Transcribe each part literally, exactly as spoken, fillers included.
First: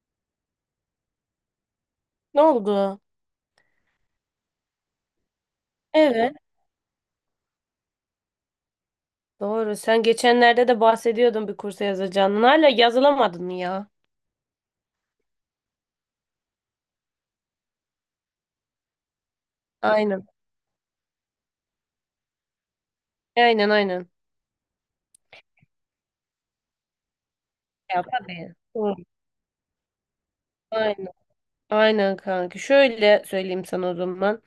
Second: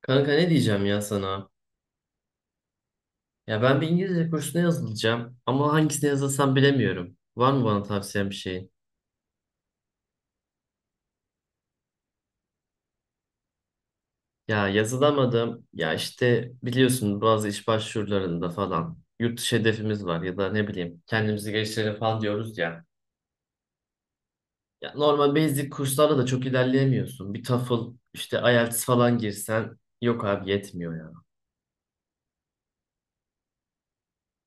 Kanka ne diyeceğim ya sana? Ne oldu? Ya ben bir İngilizce kursuna yazılacağım ama hangisine Evet. yazılsam bilemiyorum. Var mı bana tavsiyen bir şeyin? Doğru. Sen geçenlerde de bahsediyordun bir kursa yazacağını. Hala yazılamadın mı ya? Ya yazılamadım. Ya işte biliyorsun bazı iş başvurularında falan yurt dışı hedefimiz var Aynen. ya da ne bileyim kendimizi geliştirelim falan diyoruz ya. Aynen, aynen. Ya normal basic kurslarda da çok ilerleyemiyorsun. Bir TOEFL Ya işte tabii. I E L T S Doğru. falan girsen yok abi yetmiyor Aynen. ya. Aynen kanka. Şöyle söyleyeyim sana o zaman.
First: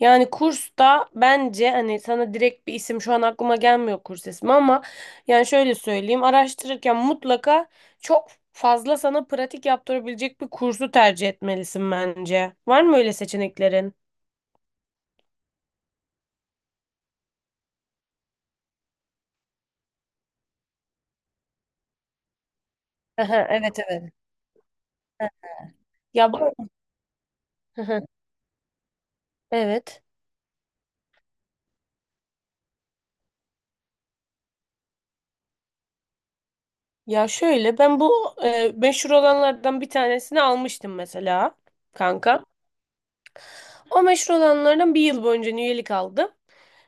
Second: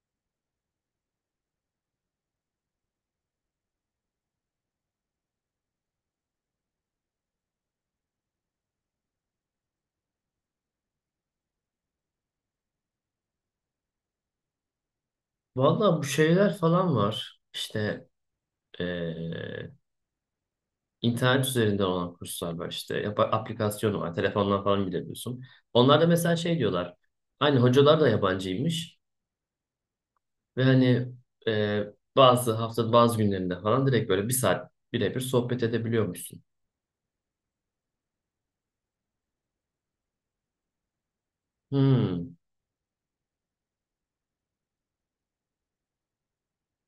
Yani kursta bence hani sana direkt bir isim şu an aklıma gelmiyor kurs ismi ama yani şöyle söyleyeyim. Araştırırken mutlaka çok fazla sana pratik yaptırabilecek bir kursu tercih etmelisin bence. Var mı öyle seçeneklerin? Vallahi bu şeyler falan var. İşte İnternet üzerinden olan kurslar var işte. Yap Aha, evet, aplikasyonu evet. var. Telefondan falan girebiliyorsun. Onlar da Ya mesela şey bu... diyorlar. Hani hocalar Aha, da yabancıymış. evet. Ve hani e, bazı hafta bazı günlerinde falan direkt böyle bir saat birebir sohbet edebiliyormuşsun. Ya şöyle ben bu e, meşhur olanlardan bir tanesini almıştım mesela Hmm. kanka. O meşhur olanlardan bir yıl boyunca üyelik aldım.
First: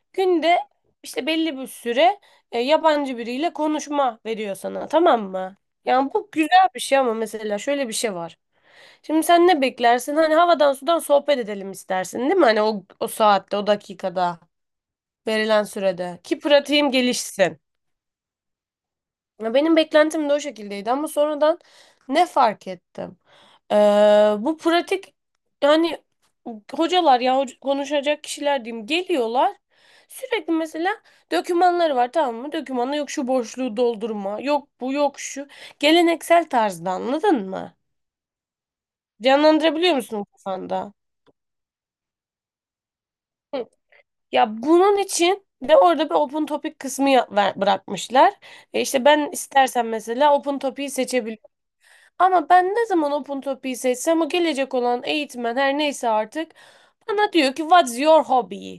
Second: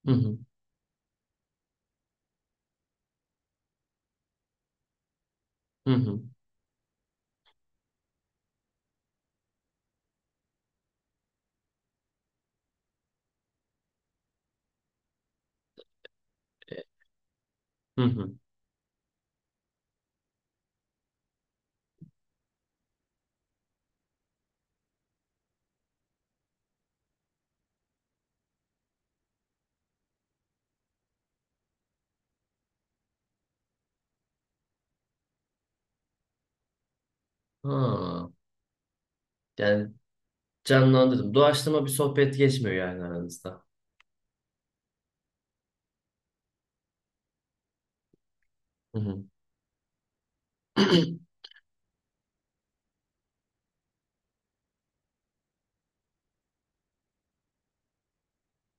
Hı hı. Günde işte belli bir süre e, yabancı biriyle konuşma veriyor sana, tamam mı? Hı Yani hı. bu güzel bir şey ama mesela şöyle bir şey var. Şimdi sen ne beklersin? Hani havadan sudan sohbet edelim istersin değil mi? Hani o, o saatte o dakikada verilen sürede ki E, pratiğim gelişsin. Hı hı. Ya Benim beklentim de o şekildeydi ama sonradan ne fark ettim? Ee, Bu pratik yani hocalar ya hoca- konuşacak kişiler diyeyim, geliyorlar. Sürekli mesela dokümanları var, tamam mı? Dokümanı yok, şu boşluğu doldurma, yok bu yok şu. Geleneksel tarzda, anladın mı? Ha. Yani Canlandırabiliyor musun kafanda? canlandırdım. Doğaçlama bir sohbet geçmiyor yani aranızda. Hı. Ya bunun için de orada bir open topic kısmı ya- ver- bırakmışlar. E Hı işte hı. ben istersen mesela open topic'i seçebilirim. Ama ben ne zaman Open Topic'i seçsem, o gelecek olan eğitmen her neyse artık bana diyor ki what's your hobby?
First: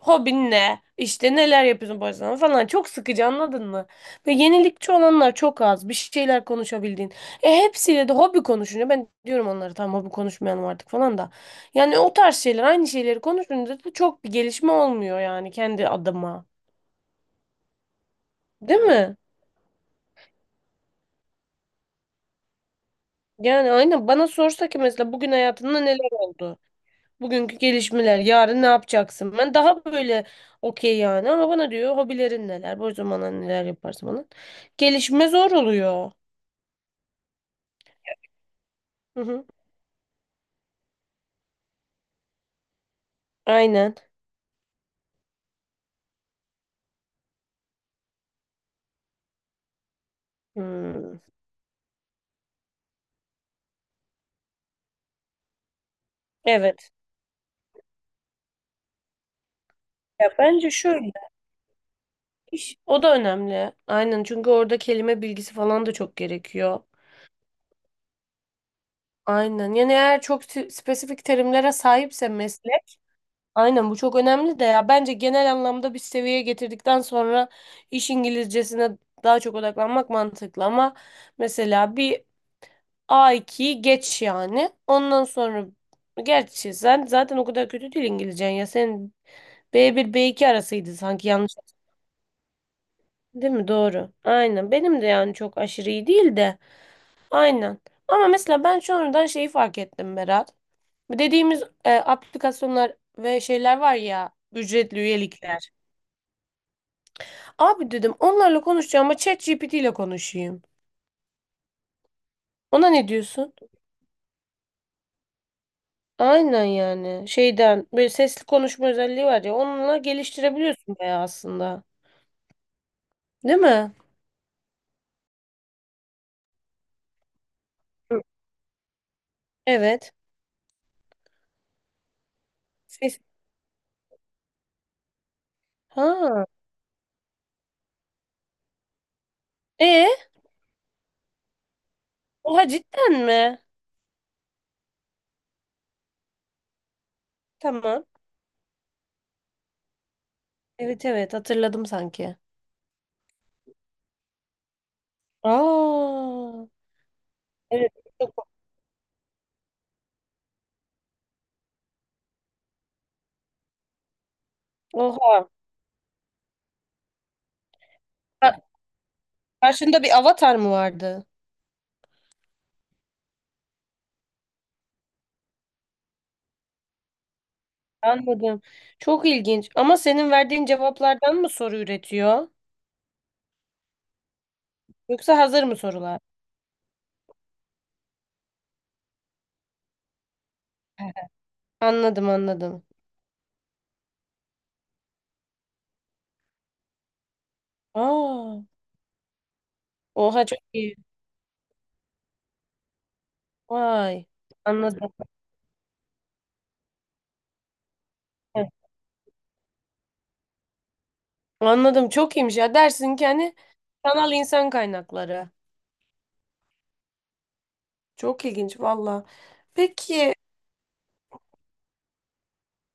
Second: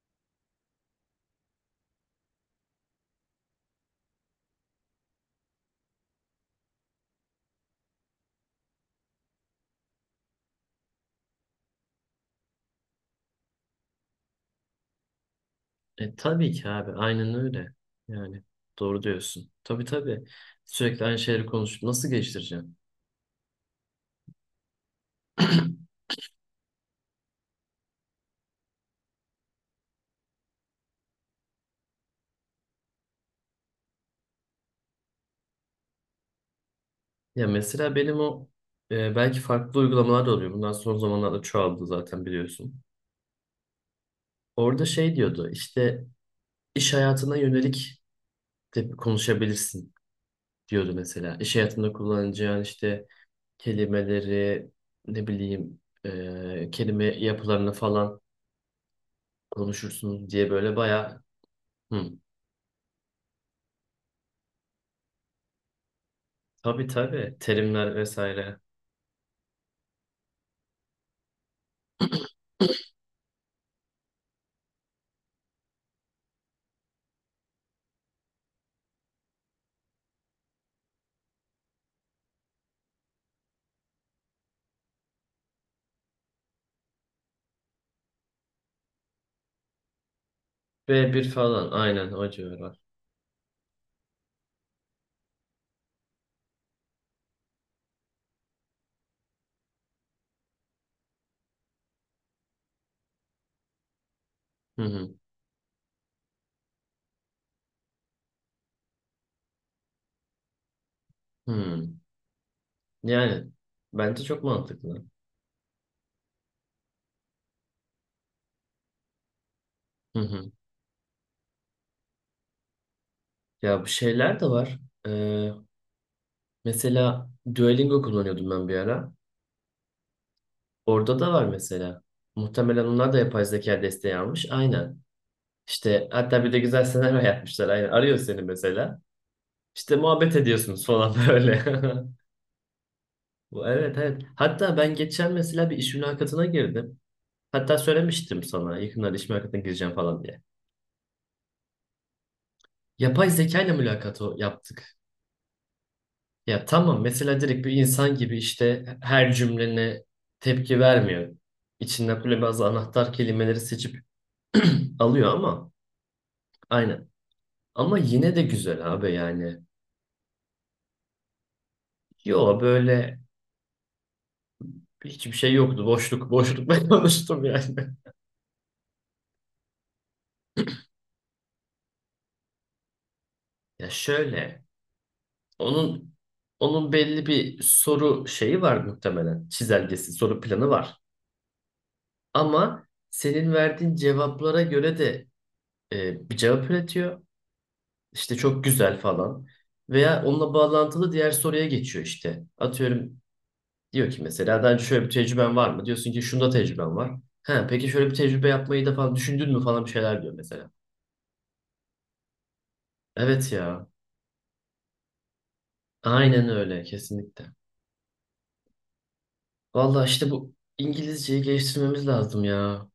Hobin ne? İşte neler yapıyorsun boş zamanında falan. Çok sıkıcı, anladın mı? Ve yenilikçi olanlar çok az. Bir şeyler konuşabildiğin. E hepsiyle de hobi konuşunca ben diyorum onlara tamam hobi konuşmayalım artık falan da. Yani o tarz şeyler, aynı şeyleri konuşunca da çok bir gelişme olmuyor yani, kendi E, adıma. tabii ki abi. Aynen öyle. Yani Değil doğru mi? diyorsun. Tabii tabii. Sürekli aynı şeyleri konuşup nasıl geliştireceğim? Yani aynen bana sorsa ki mesela bugün hayatında neler oldu? Bugünkü gelişmeler, yarın ne yapacaksın? Ben daha böyle okey yani, ama bana diyor hobilerin neler, boş zamanlar neler yaparsın bana. Gelişme zor oluyor. Ya mesela benim o e, Hı belki hı. farklı uygulamalar da oluyor. Bundan son zamanlarda çoğaldı zaten biliyorsun. Aynen. Orada şey diyordu işte iş hayatına yönelik de konuşabilirsin diyordu Hmm. mesela. İş hayatında kullanacağın işte kelimeleri ne bileyim e, Evet. kelime yapılarını falan konuşursunuz Ya diye bence böyle şöyle, bayağı hı, iş o da önemli. Aynen, çünkü orada kelime bilgisi falan da çok gerekiyor. tabii tabii terimler vesaire. Aynen. Yani eğer çok si- spesifik terimlere sahipse meslek. Aynen, bu çok önemli de ya bence genel anlamda bir seviyeye getirdikten sonra iş İngilizcesine daha çok odaklanmak mantıklı ama mesela bir a ikiyi geç yani. Ondan sonra, gerçi sen zaten o kadar kötü değil İngilizcen ya. Senin b bir b iki arasıydı B sanki, bir yanlış falan aynen o civarlar. değil mi? Doğru. Aynen. Benim de yani çok aşırı iyi değil de. Aynen. Ama mesela ben sonradan şeyi fark ettim, Berat. Dediğimiz e, aplikasyonlar ve şeyler var ya, Hı ücretli hı, üyelikler. Abi dedim onlarla konuşacağım ama ChatGPT ile konuşayım. hı. Ona ne Yani diyorsun? bence çok mantıklı. Aynen yani. Şeyden böyle sesli konuşma özelliği var ya, onunla Hı hı. geliştirebiliyorsun bayağı aslında. Değil Ya bu mi? şeyler de var. Ee, mesela Duolingo Hı. kullanıyordum ben bir ara. Evet. Orada da var mesela. Muhtemelen onlar da Ses. yapay zeka desteği almış. Aynen. İşte hatta Ha. bir de güzel senaryo yapmışlar. Aynen. Arıyor seni mesela. İşte E, muhabbet ediyorsunuz falan böyle. Oha, cidden mi? Bu- Evet evet. Hatta ben geçen mesela bir iş mülakatına girdim. Hatta Tamam. söylemiştim sana yakında iş mülakatına gireceğim falan diye. Evet, evet, hatırladım sanki. Yapay zeka ile mülakatı yaptık. Aa. Ya tamam, mesela direkt bir Evet. insan gibi çok- işte her cümlene tepki vermiyor. İçinden böyle bazı anahtar kelimeleri seçip alıyor Oha. ama aynen. Ama yine de Ka- güzel abi yani. Karşında bir avatar mı vardı? Yo böyle hiçbir şey yoktu. Boşluk boşluk ben konuştum yani. Anladım. Çok ilginç. Ama senin verdiğin cevaplardan mı soru üretiyor? Ya şöyle, Yoksa hazır mı onun sorular? onun belli bir soru şeyi var muhtemelen. Çizelgesi, soru planı var. Anladım, anladım. Ama senin verdiğin cevaplara göre de e, bir cevap üretiyor. İşte Aa, çok güzel falan. Veya oha, onunla çok iyi. bağlantılı diğer soruya geçiyor işte. Atıyorum diyor ki Vay. mesela daha önce şöyle bir Anladım. tecrüben var mı? Diyorsun ki şunda tecrüben var. Ha, peki şöyle bir tecrübe Evet. yapmayı da falan düşündün mü falan bir şeyler diyor mesela. Anladım, çok iyiymiş ya. Dersin ki Evet hani ya. sanal insan kaynakları. Aynen öyle kesinlikle. Çok ilginç valla. Valla işte Peki, bu İngilizceyi geliştirmemiz lazım ya.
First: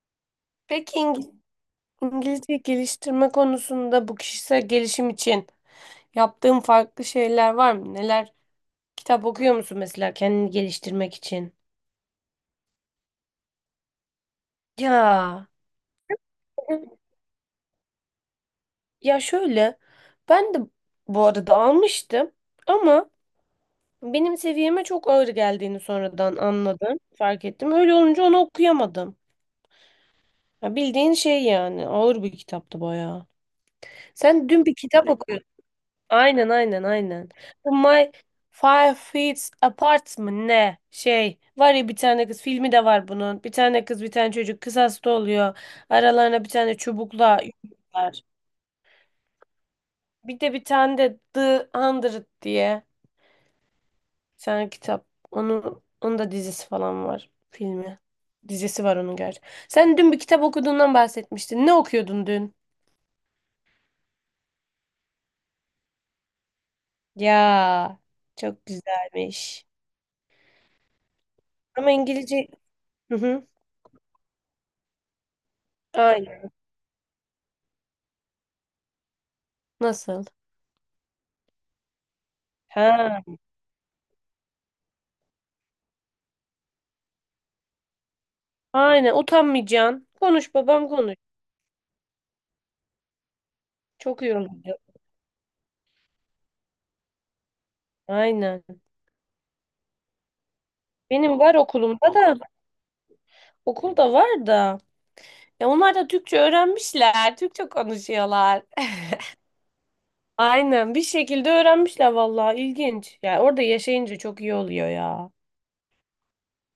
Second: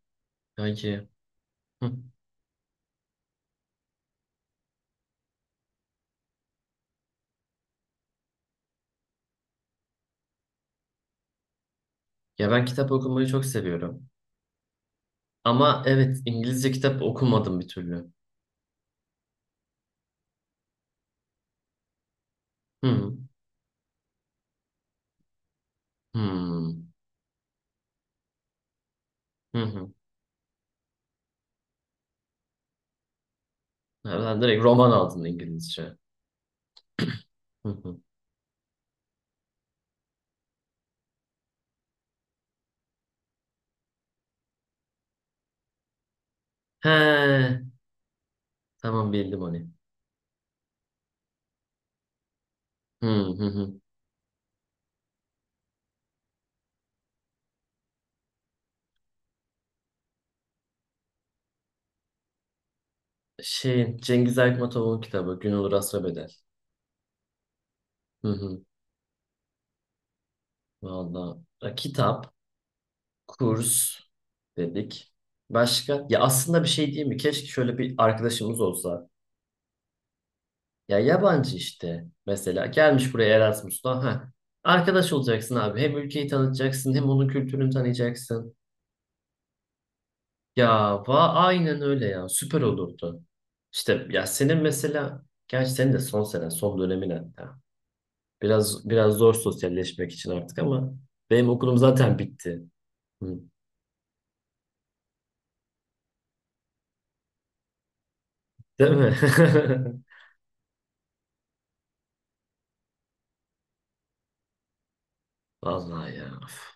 peki Kanki. İng- Hı. İngilizce geliştirme konusunda bu kişisel gelişim için yaptığın farklı şeyler var mı? Neler? Kitap okuyor musun mesela kendini geliştirmek için? Ya ben kitap okumayı çok seviyorum. Ya. Ama evet İngilizce kitap okumadım bir türlü. Ya şöyle, ben de bu arada almıştım Hı ama hı. benim seviyeme çok ağır geldiğini sonradan anladım. Fark ettim. Öyle olunca onu okuyamadım. Hı hı. Ya bildiğin şey yani. Ağır bir kitaptı bayağı. Ha, ben Sen direkt dün bir roman kitap aldım okuyordun. İngilizce. Aynen, aynen, aynen. Hı Bu hı. My Five Feet Apart mı ne? Şey var ya, bir tane kız filmi de var bunun. Bir tane kız bir tane çocuk kısasta oluyor. Aralarına bir tane çubukla He, yürüyorlar. tamam bildim onu. Bir de bir tane de The Hundred diye. Hı hı hı. Sen kitap. Onu, onun da dizisi falan var. Filmi. Dizisi var onun gerçi. Sen dün bir kitap okuduğundan bahsetmiştin. Ne okuyordun dün? Şey, Cengiz Aytmatov'un kitabı Gün Olur Asra Bedel. Ya, Hı hı. çok güzelmiş. Valla Ama kitap, İngilizce... Hı hı. kurs dedik. Başka? Ya Aynen. aslında bir şey değil mi? Keşke şöyle bir arkadaşımız olsa. Nasıl? Ya yabancı işte mesela. Gelmiş Ha. buraya Erasmus'ta. Ha. Arkadaş olacaksın abi. Hem ülkeyi tanıtacaksın hem onun kültürünü tanıyacaksın. Aynen. Utanmayacaksın. Konuş babam Ya konuş. va aynen öyle ya. Süper olurdu. İşte Çok ya iyi olur. senin mesela, gerçi senin de son sene, son dönemin hatta. Aynen. Biraz biraz zor sosyalleşmek için artık ama Benim benim var okulum okulumda zaten da. bitti. Hı. Okulda var da. Ya onlar da Türkçe öğrenmişler. Türkçe konuşuyorlar. Değil mi? Aynen, bir şekilde öğrenmişler vallahi, ilginç. Yani orada yaşayınca çok iyi oluyor ya. Vallahi ya. Üf.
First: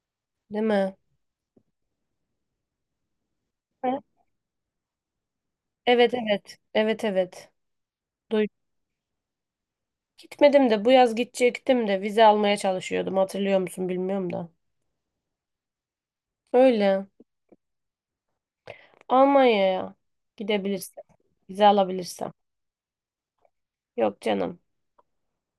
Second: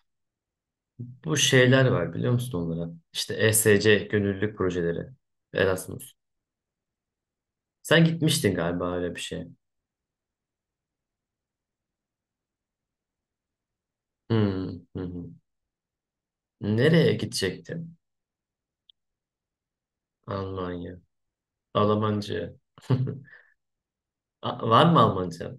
Değil mi? Bu şeyler var biliyor musun onlara? İşte E S C Hı. gönüllülük projeleri. Erasmus. Evet, evet. Evet, evet. Sen Duy gitmiştin galiba öyle bir şeye. Gitmedim de bu yaz gidecektim de vize almaya çalışıyordum. Hatırlıyor musun bilmiyorum Hı da. hı, hı. Öyle. Nereye gidecektin? Almanya'ya Almanya. gidebilirsem. Vize alabilirsem. Almanca. Yok canım. A- Var mı Almanca?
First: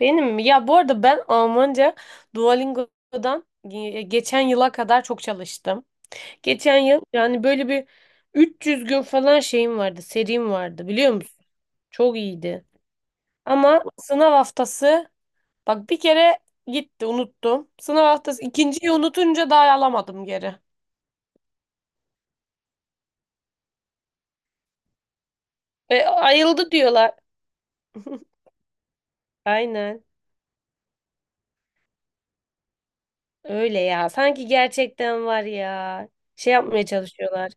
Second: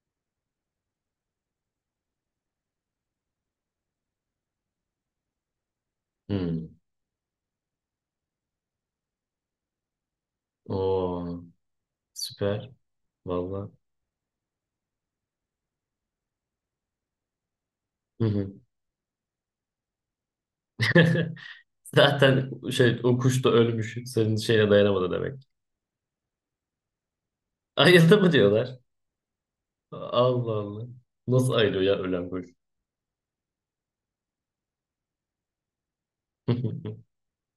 Benim mi? Ya bu arada ben Almanca Duolingo'dan ge- geçen yıla kadar çok çalıştım. Hı. Geçen yıl yani böyle bir üç yüz gün falan şeyim vardı, serim vardı, biliyor Oo, musun? Çok iyiydi. süper. Vallahi. Ama sınav haftası, bak, bir kere gitti unuttum. Sınav Hı haftası hı. ikinciyi unutunca daha alamadım geri. Zaten şey o kuş da ölmüş. Senin şeyine dayanamadı demek. E, ayıldı diyorlar. Ayıldı mı diyorlar. Aynen Allah Allah. Nasıl ayılıyor ya ölen kuş? öyle ya. Sanki gerçekten var ya. Şey yapmaya çalışıyorlar.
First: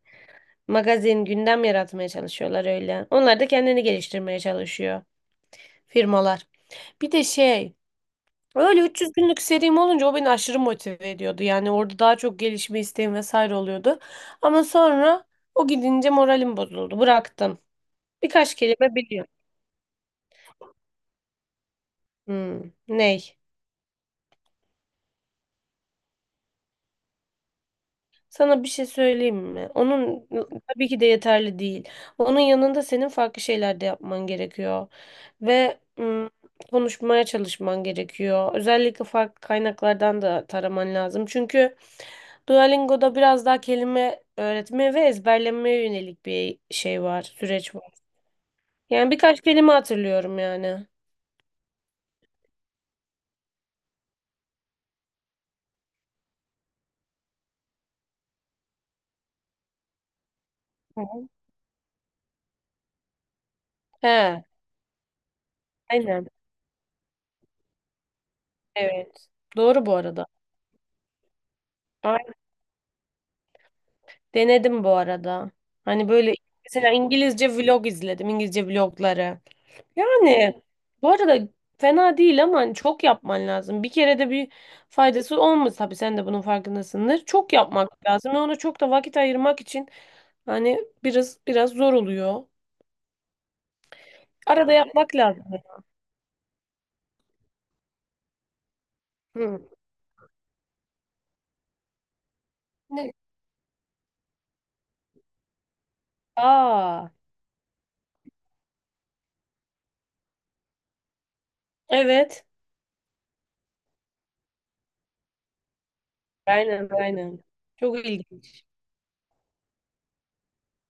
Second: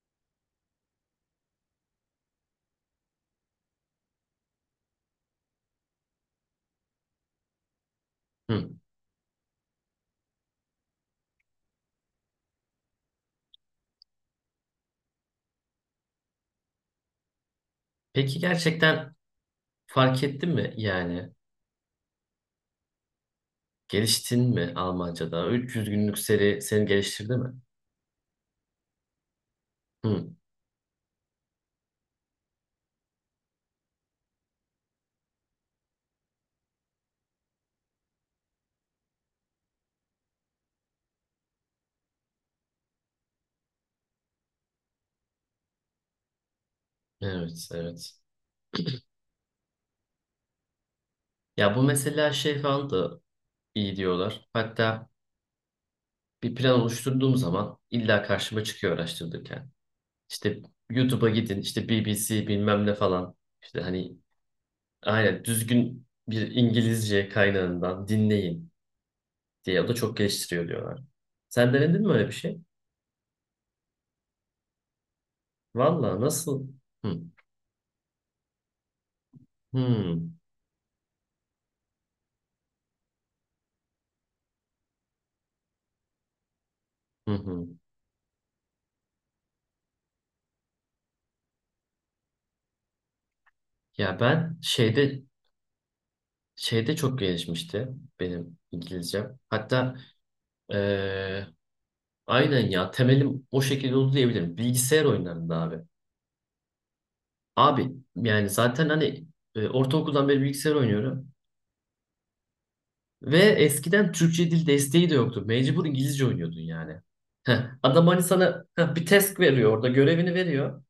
Magazin, gündem yaratmaya çalışıyorlar öyle. Onlar da kendini geliştirmeye çalışıyor firmalar. Bir de şey. Hı. Öyle üç yüz günlük serim olunca o beni aşırı motive ediyordu. Yani orada daha çok gelişme isteğim vesaire oluyordu. Ama sonra o gidince moralim bozuldu. Bıraktım. Peki Birkaç kelime gerçekten biliyorum. fark ettin mi yani? Hmm, ney? Geliştin mi Almanca'da? üç yüz günlük seri seni geliştirdi mi? Sana bir şey söyleyeyim mi? Onun Hı. tabii ki de yeterli değil. Onun yanında senin farklı şeyler de yapman gerekiyor. Ve hmm, konuşmaya çalışman gerekiyor. Özellikle farklı kaynaklardan da taraman lazım. Çünkü Duolingo'da biraz daha kelime öğretmeye ve ezberlemeye yönelik bir şey var, Evet, süreç var. evet. Yani birkaç kelime hatırlıyorum yani. Ya bu mesela şey falan da iyi diyorlar. Hatta bir plan oluşturduğum zaman illa karşıma çıkıyor araştırırken. İşte Hı hı. YouTube'a gidin, işte B B C bilmem ne falan. İşte hani He, aynen düzgün aynen. bir İngilizce kaynağından dinleyin Evet. diye. Doğru O da bu çok arada. geliştiriyor diyorlar. Sen denedin mi öyle bir Ay- şey? Denedim bu arada. Hani Valla böyle nasıl? mesela Hı. İngilizce vlog izledim. İngilizce vlogları. Hı. Yani bu arada fena değil ama hani çok yapman lazım. Bir kere de bir faydası olmaz, tabii sen de bunun farkındasındır. Hı Çok hı. yapmak lazım ve ona çok da vakit ayırmak için hani biraz biraz zor oluyor. Ya ben Arada yapmak şeyde lazım. şeyde çok gelişmişti benim İngilizcem. Hı. Hatta eee, aynen ya Ne? temelim o şekilde oldu diyebilirim. Bilgisayar oyunlarında abi. Aa, Abi yani zaten hani e, ortaokuldan beri bilgisayar oynuyorum. evet. Ve eskiden Türkçe dil desteği de yoktu. Mecbur İngilizce oynuyordun Aynen, yani. aynen. Heh, Çok adam hani ilginç. sana heh, bir task veriyor orada görevini veriyor.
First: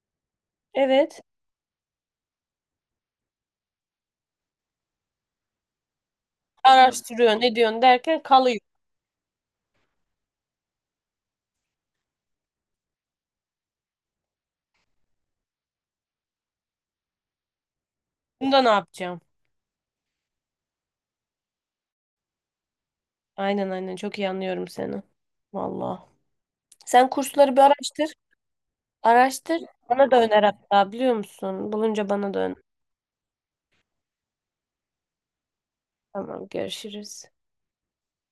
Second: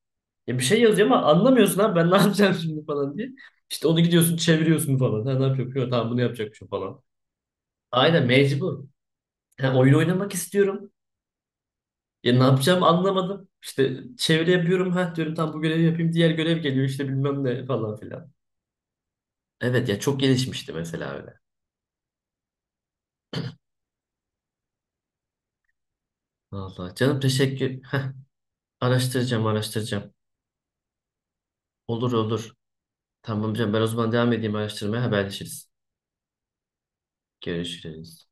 Ya bir şey yazıyor Evet. ama anlamıyorsun abi ben ne yapacağım şimdi falan diye. İşte onu gidiyorsun çeviriyorsun falan. Ha, ne yapıyor? Yok, tamam bunu yapacakmışım falan. Araştırıyorsun, ne diyorsun derken Aynen kalıyor. mecbur. Ha, oyun oynamak istiyorum. Ya ne yapacağımı anlamadım. İşte çeviri yapıyorum. Ha diyorum tam bu görevi yapayım. Diğer görev geliyor işte bilmem ne falan filan. Bunda ne yapacağım? Evet ya çok gelişmişti mesela öyle. Aynen, aynen, çok iyi anlıyorum seni. Vallahi. Vallahi Sen canım kursları bir teşekkür. Heh, araştır. araştıracağım Araştır. Bana araştıracağım. da öner hatta, biliyor musun? Bulunca Olur bana da olur. öner. Tamam canım, ben o zaman devam edeyim araştırmaya, haberleşiriz. Tamam, görüşürüz. Görüşürüz.